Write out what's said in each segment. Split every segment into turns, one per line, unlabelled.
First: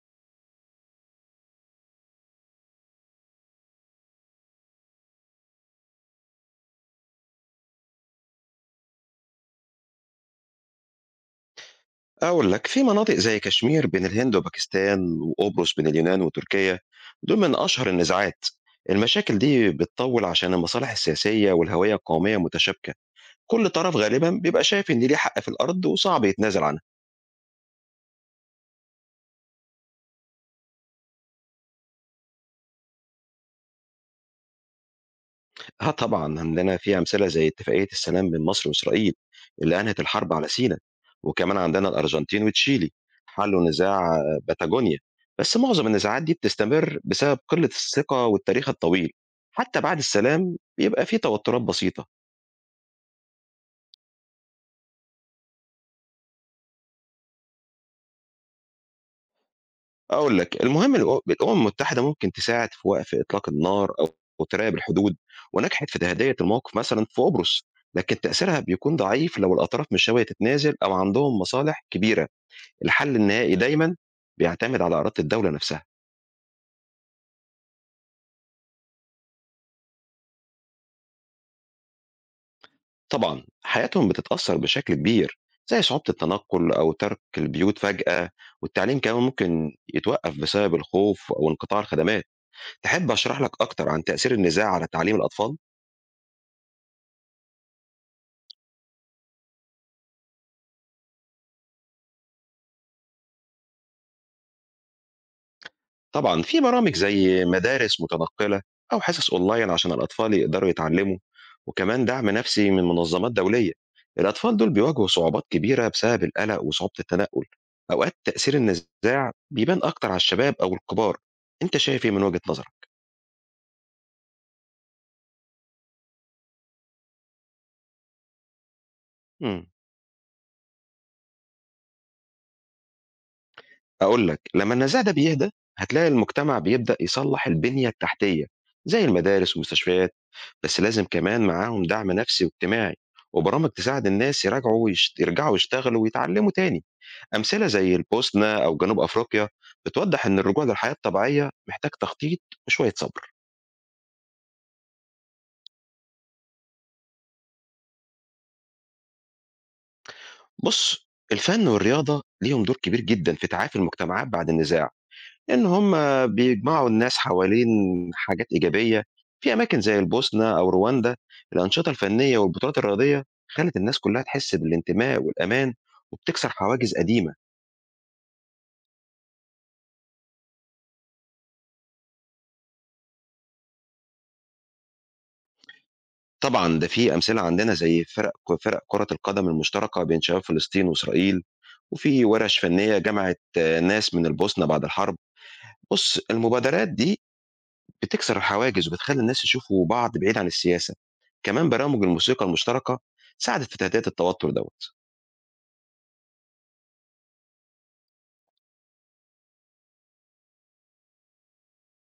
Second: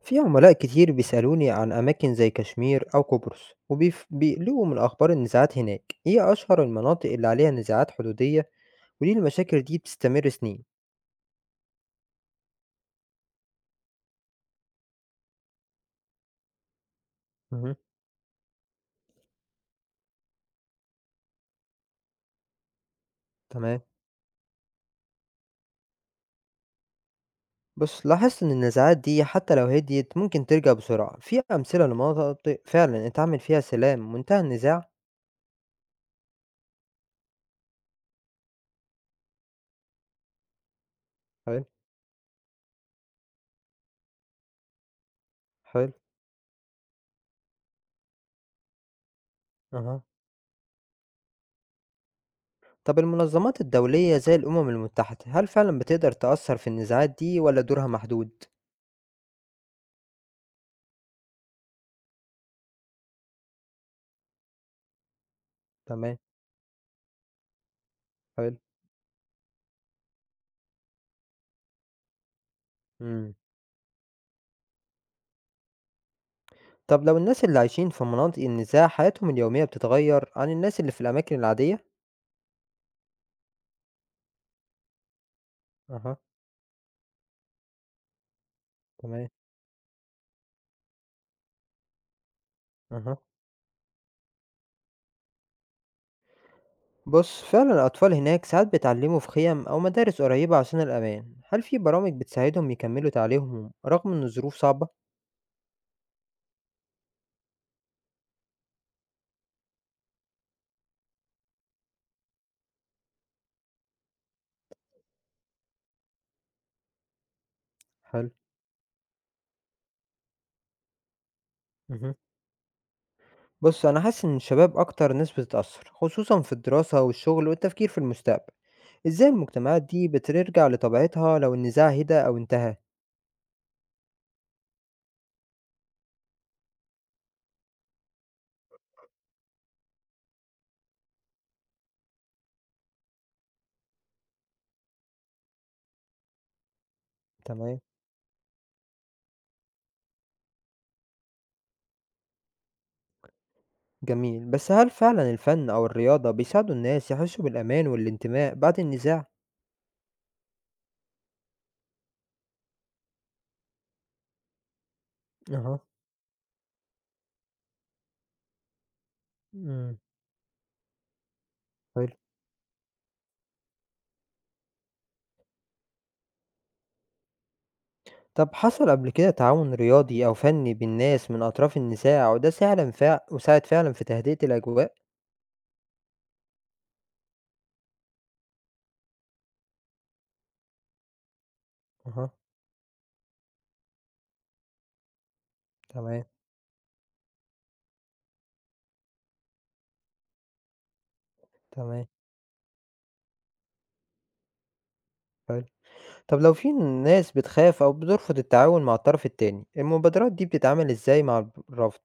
في عملاء كتير بيسألوني عن أماكن زي كشمير أو قبرص وبيقلقوا من أخبار النزاعات هناك، إيه أشهر المناطق اللي عليها نزاعات حدودية وليه المشاكل دي بتستمر سنين؟
أقول لك في مناطق زي كشمير بين الهند وباكستان وقبرص بين اليونان وتركيا، دول من
مهم.
أشهر النزاعات. المشاكل دي بتطول عشان المصالح السياسية والهوية القومية متشابكة، كل
تمام.
طرف غالبا بيبقى شايف إن ليه حق في الأرض وصعب يتنازل عنه.
بص لاحظت إن النزاعات دي حتى لو هديت ممكن ترجع بسرعة، في أمثلة لمناطق فعلا اتعمل فيها سلام منتهى النزاع؟
آه طبعًا، عندنا في أمثلة زي اتفاقية السلام بين مصر وإسرائيل اللي أنهت الحرب على سينا، وكمان
حلو.
عندنا الأرجنتين وتشيلي حلّوا نزاع باتاجونيا، بس معظم
حلو.
النزاعات دي بتستمر بسبب قلة الثقة والتاريخ الطويل، حتى بعد
أها.
السلام بيبقى في توترات بسيطة.
طب المنظمات الدولية زي الأمم المتحدة هل فعلا بتقدر تأثر في النزاعات دي ولا دورها محدود؟
أقول لك المهم الأمم المتحدة ممكن تساعد في وقف إطلاق النار أو تراقب الحدود، ونجحت في
تمام.
تهدئة الموقف مثلًا في قبرص، لكن
حلو.
تأثيرها بيكون ضعيف لو الأطراف مش ناوية تتنازل أو عندهم مصالح كبيرة. الحل
مم.
النهائي دايمًا بيعتمد على إرادة الدولة نفسها.
طب لو الناس اللي عايشين في مناطق النزاع حياتهم اليومية بتتغير عن الناس اللي في الأماكن العادية؟
طبعًا حياتهم بتتأثّر بشكل كبير، زي صعوبة
أها.
التنقل أو ترك البيوت فجأة، والتعليم كمان
تمام.
ممكن يتوقّف بسبب الخوف أو انقطاع الخدمات. تحب
أها.
أشرح لك أكتر عن تأثير النزاع على تعليم الأطفال؟
بص فعلا الأطفال هناك ساعات بيتعلموا في خيم أو مدارس قريبة عشان الأمان، هل في برامج بتساعدهم يكملوا تعليمهم رغم إن الظروف صعبة؟
طبعًا في برامج زي مدارس متنقّلة أو حصص أونلاين عشان الأطفال يقدروا يتعلموا، وكمان دعم نفسي من منظمات دولية. الأطفال دول بيواجهوا صعوبات كبيرة بسبب القلق وصعوبة التنقُّل، أوقات
حلو.
تأثير النزاع بيبان أكتر على الشباب أو الكبار. أنت شايف إيه
أها.
من وجهة نظرك؟
بص أنا حاسس إن الشباب أكتر ناس بتتأثر خصوصا في الدراسة والشغل والتفكير في المستقبل. إزاي
إمم.
المجتمعات دي بترجع لطبيعتها لو النزاع هدى أو انتهى؟
هاقول لك، لمّا النزاع ده بيهدى هتلاقي المجتمع بيبدأ يصلّح البنية التحتية، زي المدارس والمستشفيات. بس لازم كمان معاهم دعم نفسي واجتماعي وبرامج تساعد الناس يراجعوا يرجعوا يشتغلوا ويتعلموا تاني. أمثلة
تمام.
زي البوسنة أو جنوب أفريقيا بتوضح إن الرجوع للحياة الطبيعية محتاج تخطيط وشوية صبر.
جميل، بس هل فعلًا الفن أو الرياضة بيساعدوا الناس يحسّوا بالأمان والانتماء بعد النزاع؟
بص، الفن والرياضة ليهم دور كبير جدا في تعافي المجتمعات بعد النزاع، إن
أها.
هم بيجمعوا الناس حوالين حاجات إيجابية. في أماكن
إمم.
زي البوسنة أو رواندا الأنشطة
حلو.
الفنية والبطولات الرياضية خلت الناس كلها تحس بالانتماء والأمان، وبتكسر حواجز قديمة.
طب حصل قبل كده تعاون رياضي أو فني بين ناس من أطراف النزاع وده فعلًا وساعد فعلًا في تهدئة الأجواء؟
طبعًا، ده في أمثلة عندنا زي فرق كرة القدم المشتركة بين شباب فلسطين وإسرائيل، وفي
أها.
ورش فنية جمعت ناس من البوسنة بعد الحرب. بُص،
تمام.
المبادرات دي بتكسر الحواجز وبتخلّي الناس يشوفوا بعض بعيد عن السياسة. كمان برامج
تمام.
الموسيقى المشتركة ساعدت في تهدئة التوتر دوّة.
حلو. طب لو في ناس بتخاف أو بترفض التعاون مع الطرف التاني، المبادرات دي بتتعامل إزاي مع الرفض؟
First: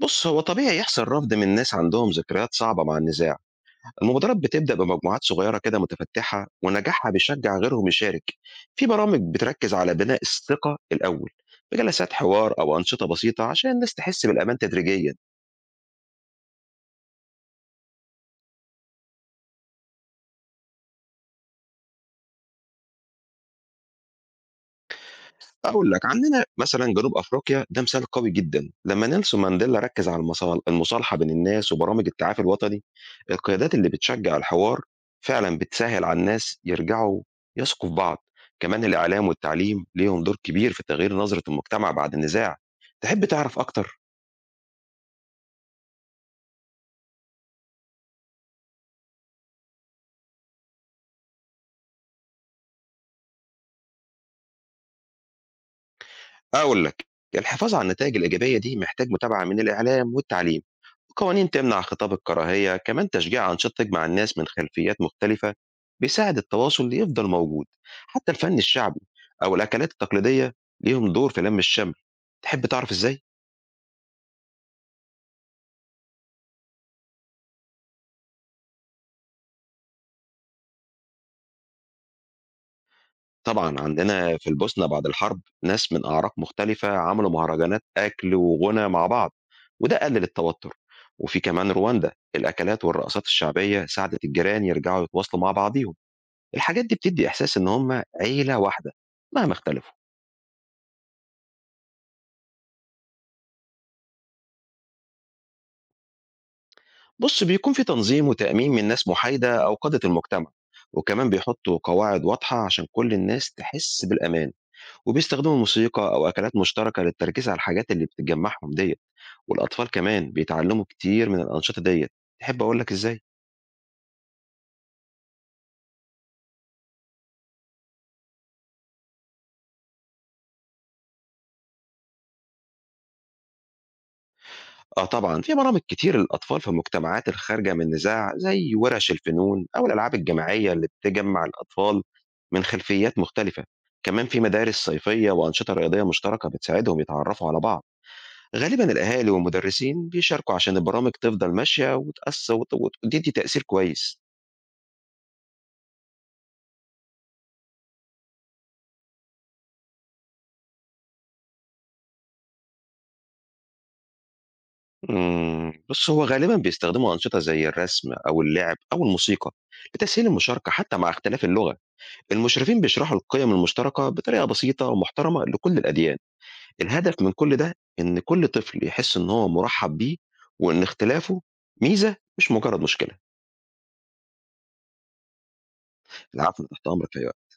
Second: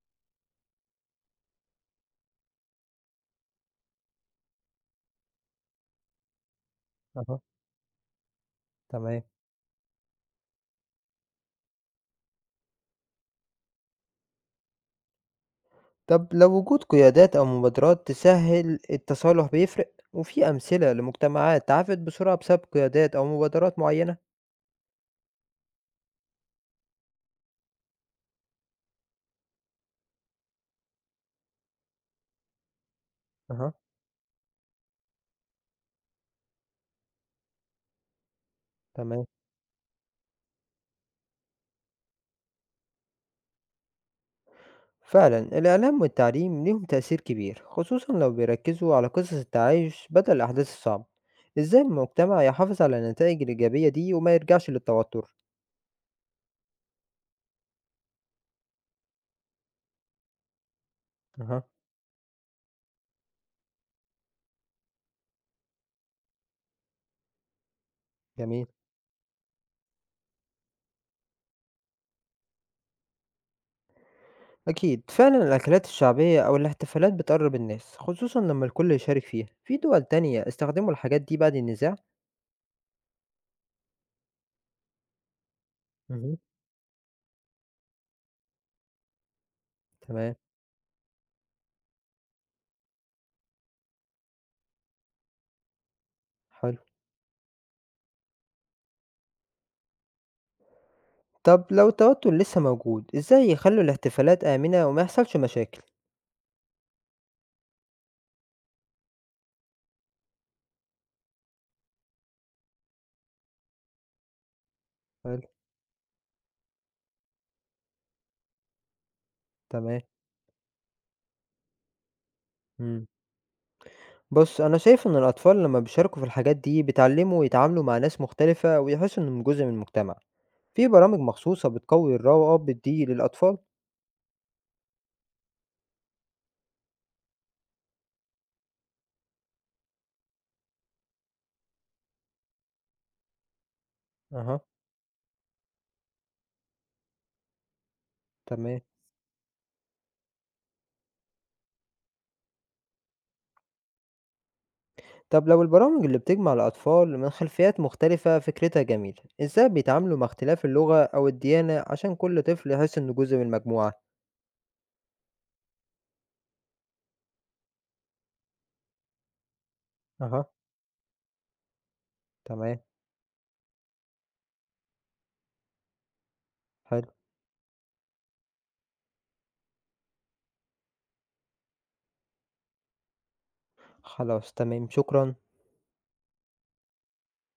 بُص، هو طبيعي يحصل رفض من ناس عندهم ذكريات صعبة مع النزاع. المبادرات بتبدأ بمجموعات صغيرة كده متفتحة ونجاحها
أها.
بيشجع غيرهم يشارك. في برامج
تمام.
بتركز على بناء الثقة الأول بجلسات حوار أو أنشطة بسيطة عشان الناس تحس بالأمان تدريجيا.
طب لو وجود قيادات أو مبادرات تسهل التصالح بيفرق؟ وفي أمثلة لمجتمعات تعافت بسرعة بسبب قيادات أو مبادرات معينة؟
أقول لك عندنا مثلا جنوب أفريقيا ده مثال قوي جدا لما نيلسون مانديلا ركز على المصالحة بين الناس وبرامج التعافي الوطني.
أها.
القيادات اللي بتشجع الحوار فعلا بتسهل على الناس يرجعوا يثقوا في بعض. كمان
تمام.
الإعلام والتعليم ليهم دور كبير في تغيير نظرة المجتمع بعد النزاع. تحب تعرف أكتر؟
فعلا الإعلام والتعليم ليهم تأثير كبير خصوصا لو بيركزوا على قصص التعايش بدل الأحداث الصعبة. إزاي المجتمع يحافظ على النتائج الإيجابية دي وما يرجعش للتوتر؟
أقول لك، الحفاظ على النتائج الإيجابية دي محتاج متابعة من الإعلام والتعليم، وقوانين
أها.
تمنع خطاب الكراهية، كمان تشجيع أنشطة تجمع الناس من خلفيات مختلفة بيساعد التواصل يفضل موجود، حتى الفن
جميل.
الشعبي أو الأكلات التقليدية ليهم دور في لم الشمل. تحب تعرف إزاي؟
أكيد فعلا الأكلات الشعبية أو الاحتفالات بتقرب الناس خصوصا لما الكل يشارك فيها، في دول تانية استخدموا الحاجات دي بعد النزاع؟
طبعًا عندنا في البوسنة بعد الحرب ناس من أعراق
مهم.
مختلفة عملوا مهرجانات أكل وغنى مع بعض، وده قلل
تمام.
التوتر. وفي كمان رواندا الأكلات والرقصات الشعبية ساعدت الجيران يرجعوا يتواصلوا مع بعضيهم.
حلو.
الحاجات دي بتدّي إحساس إن هم عيلة واحدة مهما اختلفوا.
طب لو التوتر لسه موجود، إزاي يخلّوا الاحتفالات آمنة وما يحصلش مشاكل؟
بُص، بيكون في تنظيم وتأمين من ناس مُحايدة أو قادة المجتمع، وكمان بيحطّوا قواعد واضحة عشان كل الناس تحس بالأمان،
حلو.
وبيستخدموا موسيقى أو أكلات مشتركة للتركيز على الحاجات اللي بتجمّعهم ديّة، والأطفال
تمام.
كمان بيتعلّموا كتير من الأنشطة ديّة. تحب أقول لك
امم.
إزاي؟
بُص، أنا شايف إن الأطفال لمّا بيشاركوا في الحاجات دي بيتعلموا يتعاملوا مع ناس مختلفة ويحسوا إنهم جزء من المجتمع. في برامج مخصوصة بتقوي الروابط دي للأطفال؟
آه طبعًا، في برامج كتير للأطفال في المجتمعات الخارجة من نزاع، زي ورش الفنون أو الألعاب الجماعية اللي بتجمّع الأطفال من خلفيات مختلفة. كمان في
أها.
مدارس صيفية وأنشطة رياضية مشتركة بتساعدهم يتعرّفوا على بعض.
تمام.
غالبًا الأهالي والمدرسين بيشاركوا عشان البرامج تفضل ماشية وتأث وت وت وتدّي تأثير كويس.
طب لو البرامج اللي بتجمع الأطفال من خلفيات مختلفة فكرتها جميلة، إزاي بيتعاملوا مع اختلاف اللغة أو الديانة عشان كل طفل يحس إنه جزء من المجموعة؟
بُص، هو غالبًا بيستخدموا أنشطة زي الرسم أو اللعب أو الموسيقى لتسهيل
أها.
المشاركة حتى مع اختلاف اللغة.
تمام.
المشرفين بيشرحوا القيم المشتركة بطريقة بسيطة ومحترمة لكل الأديان.
حلو.
الهدف من كل ده إن كل طفل يحس إن هو مُرحّب بيه، وإن اختلافه ميزة مش مجرد مشكلة.
خلاص تمام، شكرًا.
العفو، أنا تحت أمرك في أي وقت.